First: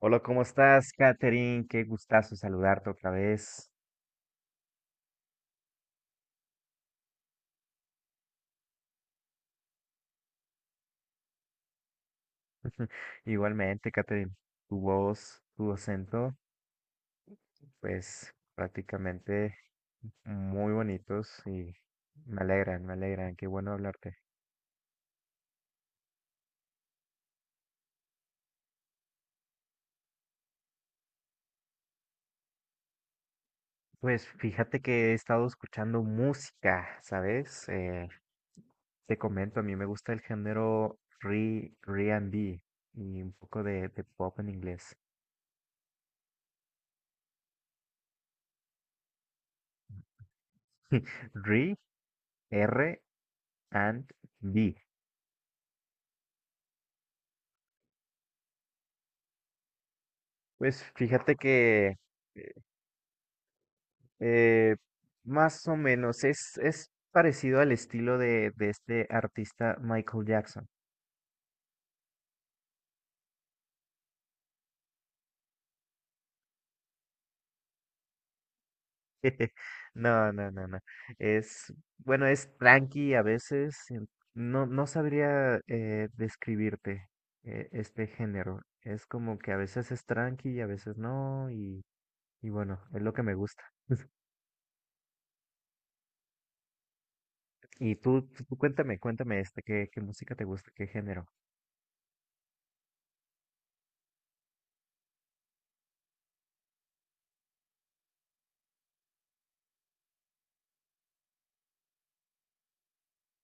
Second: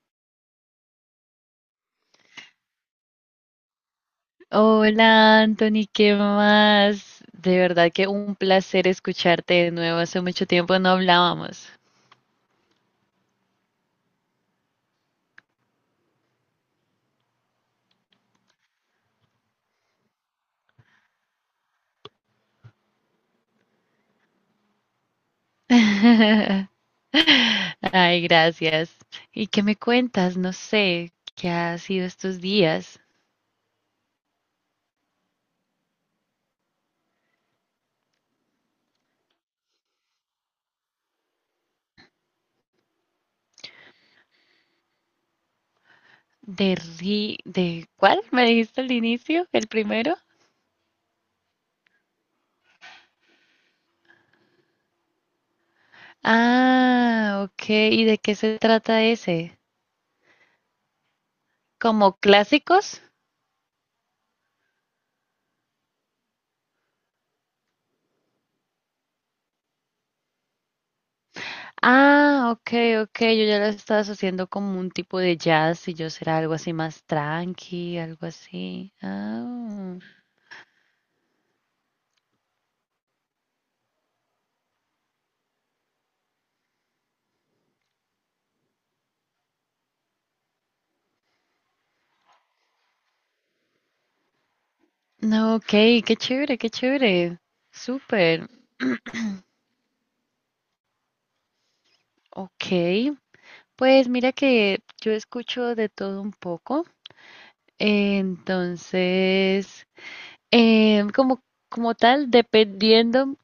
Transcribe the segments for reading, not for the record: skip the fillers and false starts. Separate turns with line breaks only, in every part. Hola, ¿cómo estás, Katherine? Qué gustazo saludarte otra vez.
Hola Anthony, ¿qué más? De verdad que un placer escucharte de nuevo. Hace mucho tiempo no hablábamos.
Igualmente, Katherine, tu voz, tu acento, pues prácticamente muy bonitos y me alegran, qué bueno hablarte.
Ay, gracias. ¿Y qué me cuentas? No sé, ¿qué ha sido estos días?
Pues fíjate que he estado escuchando música, ¿sabes? Te comento, a mí me gusta el género R, and B y un poco de pop en inglés.
¿De cuál? ¿Me dijiste al inicio? ¿El primero?
R, R and B.
Ah, ok. ¿Y de qué se trata ese?
Pues fíjate que
¿Como
eh,
clásicos?
Eh, más o menos, es parecido al estilo de este artista Michael Jackson.
Ah, ok, ok, yo ya la estaba haciendo como un tipo de jazz y yo será algo así más tranqui, algo así. Ah,
No, no, no, no. Es, bueno, es tranqui a veces. No, no sabría describirte, este género. Es como que a veces es tranqui y a veces no. Y bueno, es lo que me gusta.
no, ok, qué chévere, qué chévere.
Y tú,
Súper,
tú cuéntame, cuéntame este, ¿qué, qué música te gusta? ¿Qué género?
ok. Pues mira que yo escucho de todo un poco, entonces, em, como, como tal, dependiendo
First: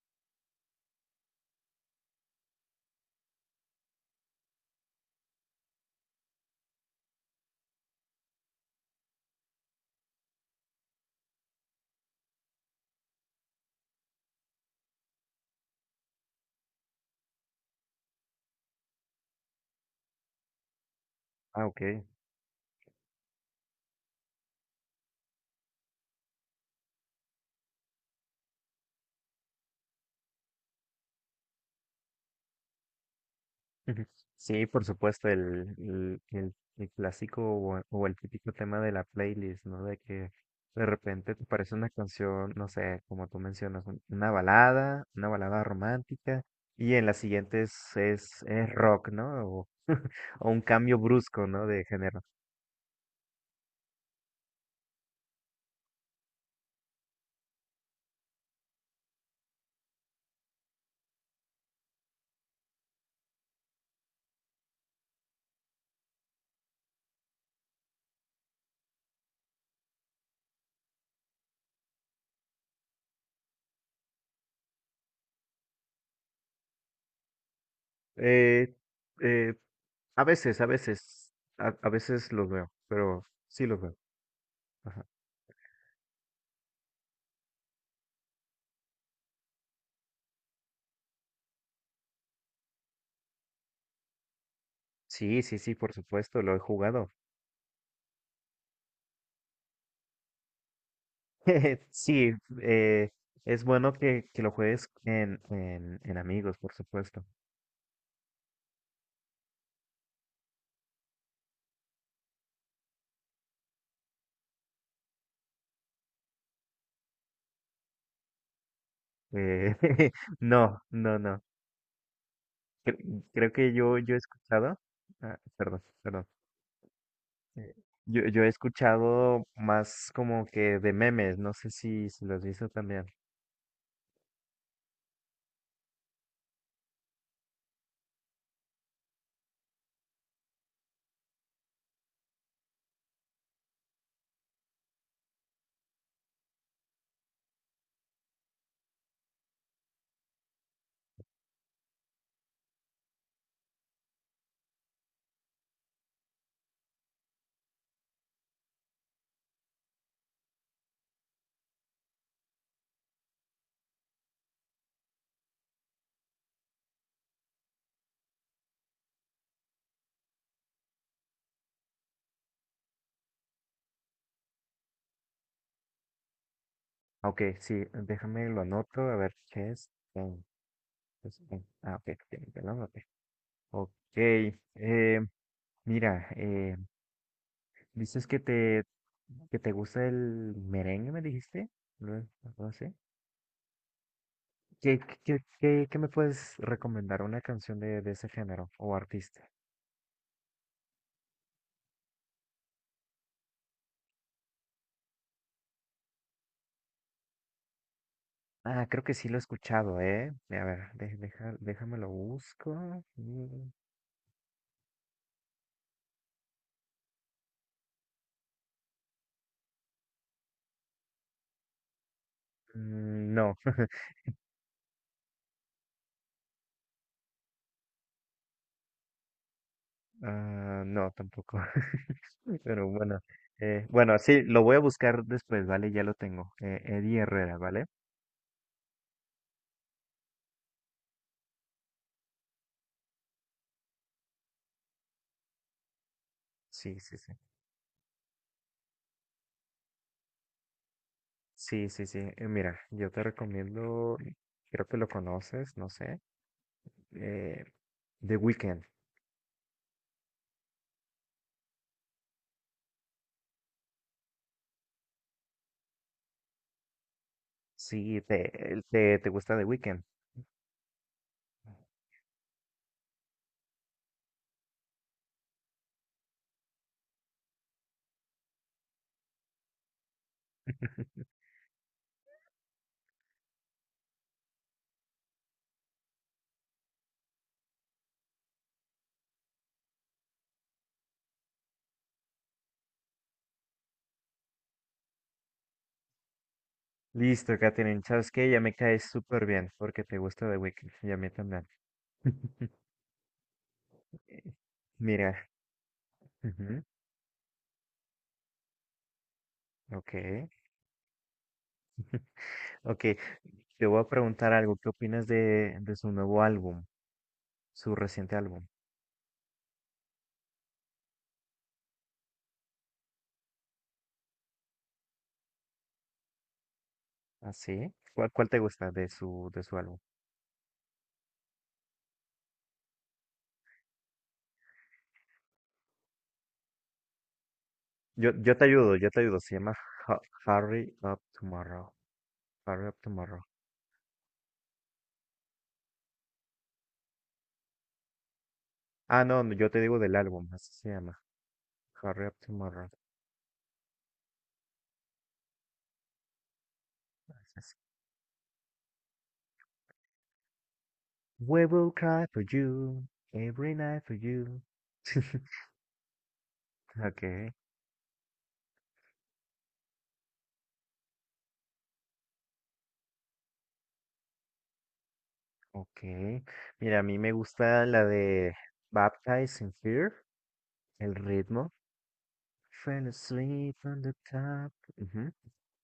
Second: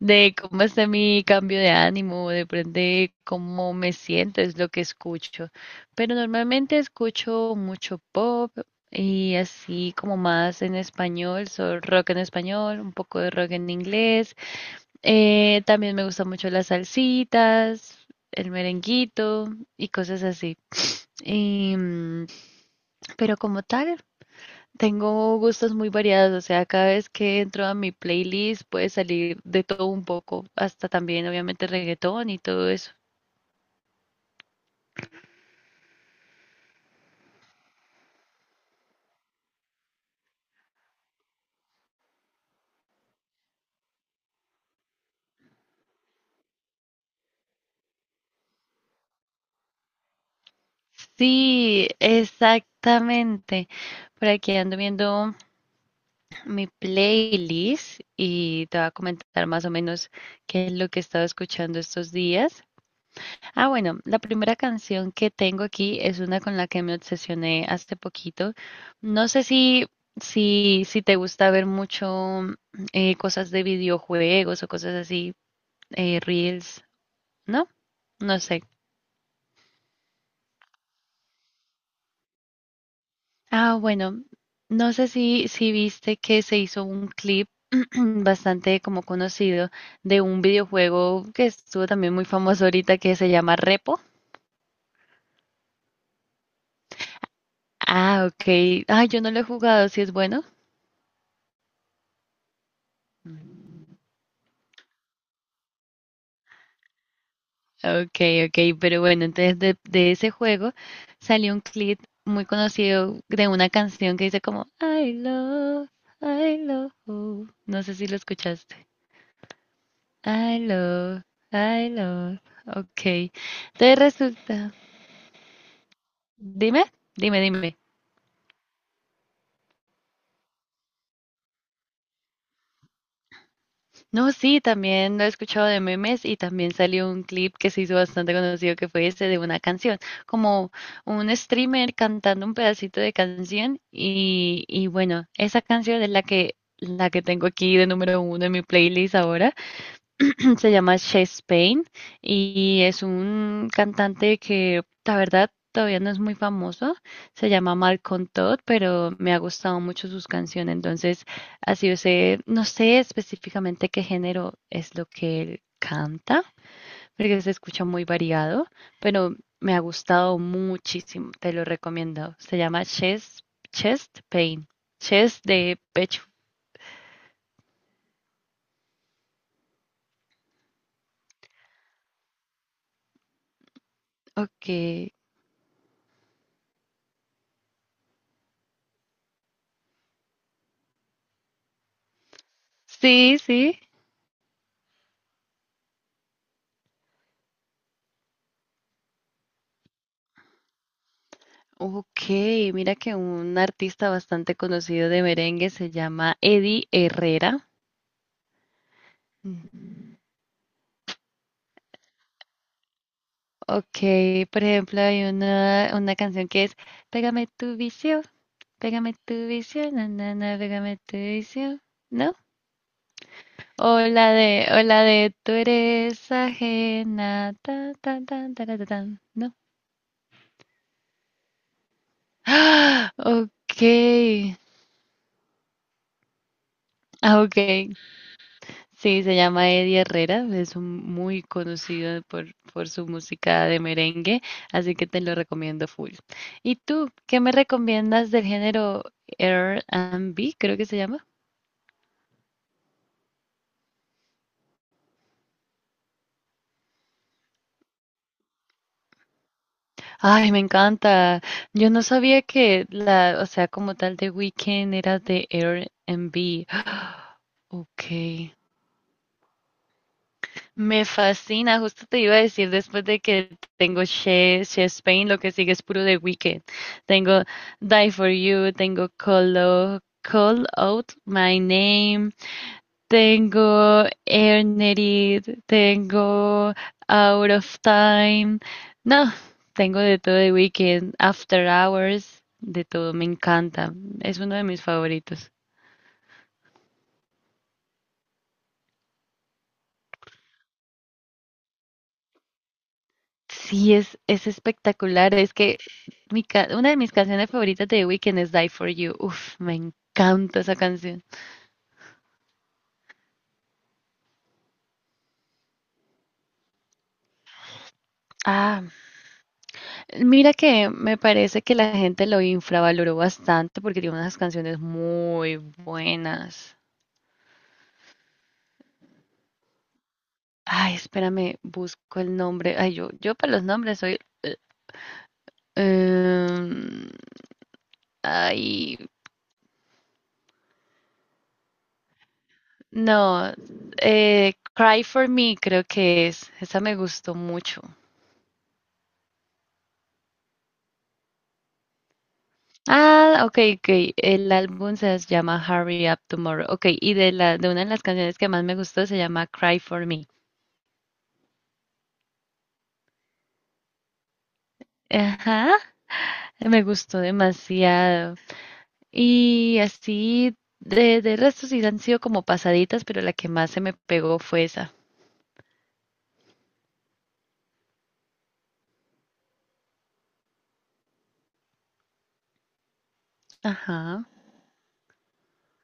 de cómo está mi cambio de ánimo, depende de cómo me siento, es lo que escucho. Pero normalmente escucho mucho pop y así como más en español, rock en español, un poco de rock en inglés. También me gustan mucho las salsitas, el merenguito y cosas así.
Ah,
Y,
ok.
pero como tal, tengo gustos muy variados, o sea, cada vez que entro a mi playlist puede salir de todo un poco, hasta también obviamente reggaetón y todo eso.
Ujú. Sí, por supuesto, el clásico o el típico tema de la playlist, ¿no? De que de repente te parece una canción, no sé, como tú mencionas, una balada romántica, y en la siguiente es rock, ¿no? O, o un cambio brusco, ¿no? De
Sí,
género.
exactamente. Por aquí ando viendo mi playlist y te voy a comentar más o menos qué es lo que he estado escuchando estos días. Ah, bueno, la primera canción que tengo aquí es una con la que me obsesioné hace poquito. No sé si te gusta ver mucho cosas de videojuegos o cosas así, reels, ¿no? No sé.
Eh, eh, a veces, a veces, a veces los veo, pero sí
Ah,
los veo.
bueno, no
Ajá.
sé si viste que se hizo un clip bastante como conocido de un videojuego que estuvo también muy famoso ahorita que se llama Repo.
Sí, sí, sí, por supuesto, lo he jugado.
Ah, ok. Ah, yo no lo he jugado, si es bueno.
Sí, eh, es bueno que lo juegues en amigos, por supuesto.
Okay, okay, pero bueno, entonces de ese juego salió un clip muy conocido de una canción que dice como I love, you". No sé si lo escuchaste.
Eh,
I
no, no,
love,
no.
I love, okay.
Creo que
Entonces
yo he
resulta,
escuchado, ah, perdón, perdón.
dime, dime,
eh,
dime.
yo he escuchado más como que de memes, no sé si, si lo has visto también.
No, sí, también lo he escuchado de memes y también salió un clip que se hizo bastante conocido que fue ese de una canción, como un streamer cantando un pedacito de canción y bueno, esa canción es la que tengo aquí de número uno en mi playlist ahora. Se llama Chest Pain y es un cantante que, la verdad, todavía no es muy famoso. Se llama Malcolm Todd, pero me ha gustado mucho sus canciones. Entonces, así yo sé, no sé específicamente qué género es lo que él canta, porque se escucha muy variado, pero me ha gustado muchísimo. Te lo recomiendo. Se llama Chest Pain, Chest de pecho.
Ah, ok, sí, déjame lo anoto, a ver qué es. Ah, ok, ya lo anoté. Ok,
Ok.
mira, dices que te gusta el merengue, me dijiste. No, no sé.
Sí, sí.
¿Qué, qué, qué, qué me puedes recomendar? ¿Una canción de ese género o artista?
Ok, mira que un artista bastante conocido de merengue se llama Eddie Herrera.
Ah, creo que sí lo he escuchado,
Mm.
¿eh? A ver, deja, déjame lo busco. Mm,
Ok, por ejemplo, hay una canción que es Pégame tu vicio, pégame tu vicio, na, na, na, pégame tu vicio, ¿no?
mm, no.
O la de Tú eres ajena, ta, ta, ta, ta, ta, ta, ta, ¿no?
Ah, no, tampoco. Pero
¡Ah!
bueno, bueno, sí,
Ok,
lo voy a buscar después, ¿vale? Ya lo tengo. Eddie
ah, ok,
Herrera, ¿vale?
sí, se llama Eddie Herrera, es muy conocido por su música de merengue, así que te lo recomiendo full. ¿Y
Sí,
tú,
sí, sí.
qué me recomiendas del género R&B, creo que se llama?
Sí, sí, sí. Mira, yo te recomiendo, creo que lo conoces, no sé, eh, The Weeknd.
Ay, me encanta. Yo no sabía que o sea, como tal de Weeknd era de R&B. Ok.
Sí, te, te, te gusta The Weeknd.
Me fascina, justo te iba a decir después de que tengo She Spain, lo que sigue es puro de Wicked. Tengo Die For You, tengo Call Out My Name, tengo Earned, tengo Out of Time. No, tengo de todo de Wicked, After Hours, de todo, me encanta. Es uno de mis favoritos.
Listo, Katherine, ¿sabes qué? Ya me caes súper bien porque te gusta The Weeknd y a mí también.
Sí, es,
Eh,
es espectacular.
mira,
Es que
ujú,
una de mis canciones favoritas de The Weeknd es Die For You. Uf, me
ok,
encanta esa canción.
ok. Te voy a preguntar algo. ¿Qué opinas de su nuevo álbum, su reciente álbum?
Ah, mira que me parece que la gente lo infravaloró bastante porque tiene unas canciones muy buenas.
¿Así? ¿Cuál, cuál te gusta de su álbum?
Ay, espérame, busco el nombre. Ay, yo para los nombres soy... eh, em,
Yo te ayudo,
ay,
yo te ayudo. Se llama Hurry Up Tomorrow. Hurry Up Tomorrow.
no. Cry For Me creo que es. Esa me gustó mucho.
Ah, no, no, yo te digo del álbum, así se llama. Hurry Up Tomorrow.
Ah, ok, ok. El álbum se llama Hurry Up Tomorrow. Ok, y
Así
de
es.
una de las canciones que más me gustó se llama Cry for Me.
We will cry for you, every night for you.
Ajá, me gustó
Okay,
demasiado. Y así, de resto sí han sido como pasaditas, pero la que más se me pegó fue esa.
okay. Mira, a mí me gusta la de Baptize in Fear, el ritmo. Fell asleep on the
Ajá,
top. Ujú.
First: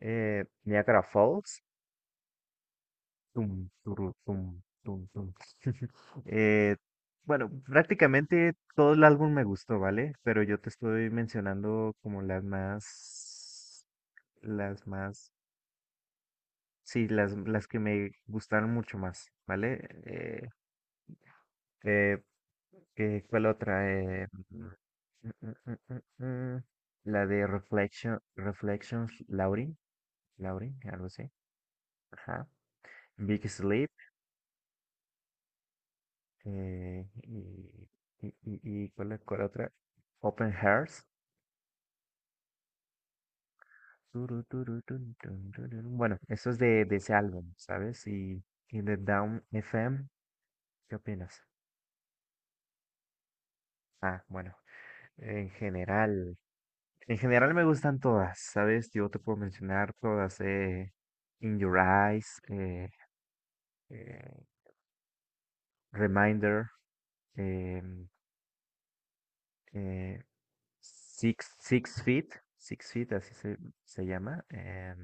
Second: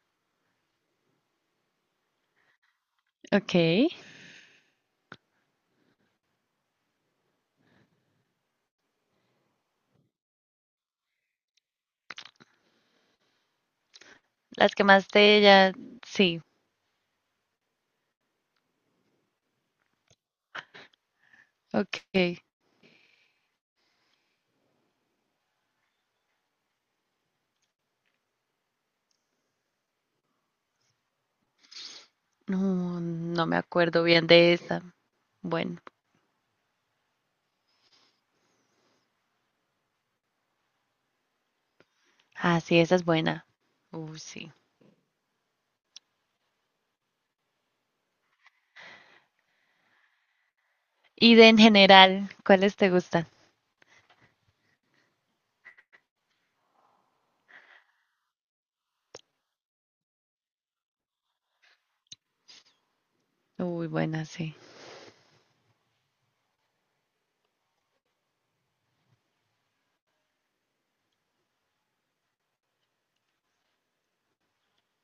Niagara Falls. Tum,
ok.
turu, tum, tum, tum. Eh, bueno, prácticamente todo el álbum me gustó, ¿vale? Pero yo te estoy mencionando como
Las que
las
más
más,
de ella, sí,
sí, las que me gustaron mucho más, ¿vale? Eh,
ok.
¿Cuál otra? Mm, mm, mm, mm, la de Reflection, Reflections, Laurie, Laurie, algo así. Ajá.
No, no
Big
me
Sleep.
acuerdo bien de esa. Bueno,
Y, y cuál, ¿cuál otra? Open Hearts.
ah, sí, esa es buena.
Turu,
Sí.
turu, tun, tun, tururú. Bueno, eso es de ese álbum, ¿sabes? Y de Down FM, ¿qué
Y
opinas?
de en general, ¿cuáles te gustan?
Ah, bueno, en general, en general me gustan todas, ¿sabes? Yo te puedo mencionar todas, In Your Eyes,
Uy, buena,
eh,
sí.
Reminder, eh, eh, Six, Six Feet, Six Feet, así se llama.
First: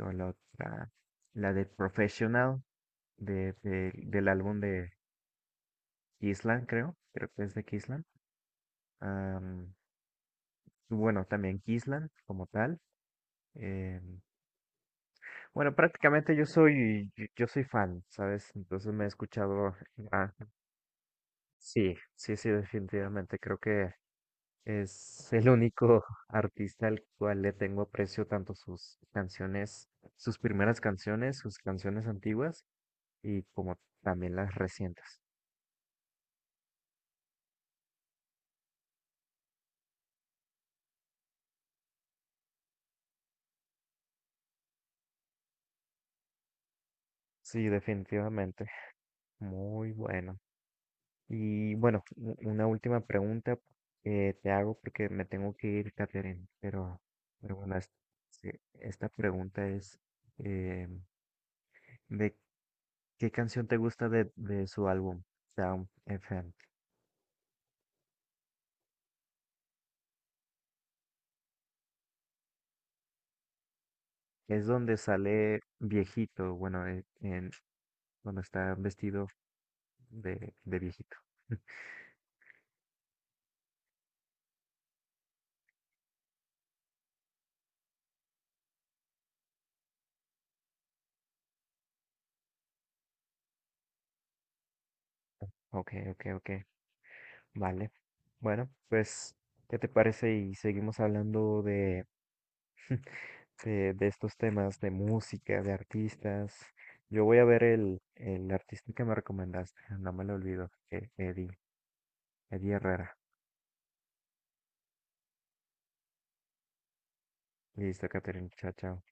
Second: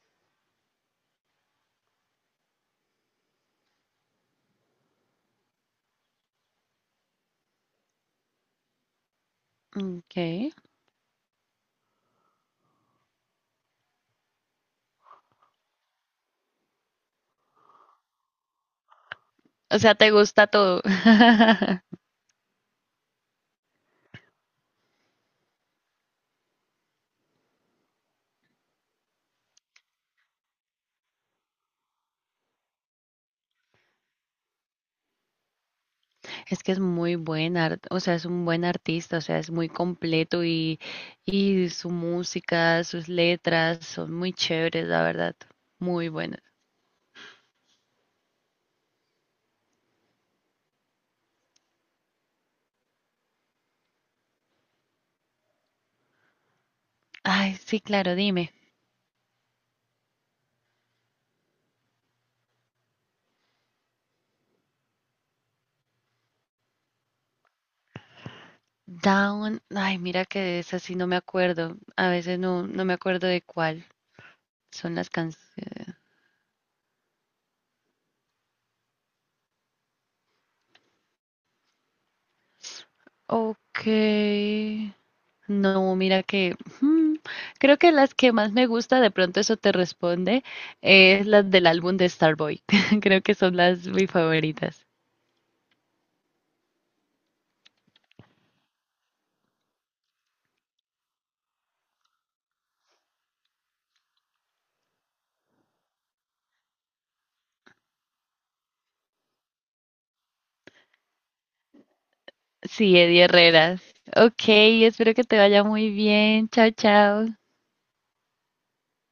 O la otra, la de Professional del álbum de Kisland, creo, creo que es de Kisland. Am,
Okay.
y bueno, también Kisland como tal. em, bueno, prácticamente yo soy fan, ¿sabes? Entonces me he escuchado,
O sea, te
ah,
gusta todo.
sí, sí, sí, definitivamente. Creo que es el único artista al cual le tengo aprecio tanto sus canciones, sus primeras canciones, sus canciones antiguas y como también las recientes.
Es que es muy buen o sea, es un buen artista, o sea, es muy completo y su música, sus letras son muy chéveres, la verdad. Muy buenas.
Sí, definitivamente. Muy bueno. Y bueno, una última pregunta que te hago porque me tengo que ir, Catherine, pero
Ay,
bueno,
sí, claro,
sí,
dime.
esta pregunta es eh, ¿de qué canción te gusta de su álbum, Sound FM?
Down, ay, mira que de esa sí no me acuerdo. A veces no, no me acuerdo de cuál
Es
son
donde
las
sale
canciones.
viejito, bueno, cuando está vestido de viejito.
Ok. No, mira que creo que las que más me gusta, de pronto eso te responde, es las del álbum de Starboy. Creo que son las mis favoritas.
Ok, ok, ok. Vale. Bueno, pues, ¿qué te parece? Y seguimos hablando de, de estos temas de música, de artistas. Yo voy a ver el artista que me recomendaste. No me lo olvido. Eh, Eddie, Eddie
Sí,
Herrera.
Eddie Herreras. Ok, espero que te vaya muy bien. Chao, chao.
Listo, Catherine. Chao, chao.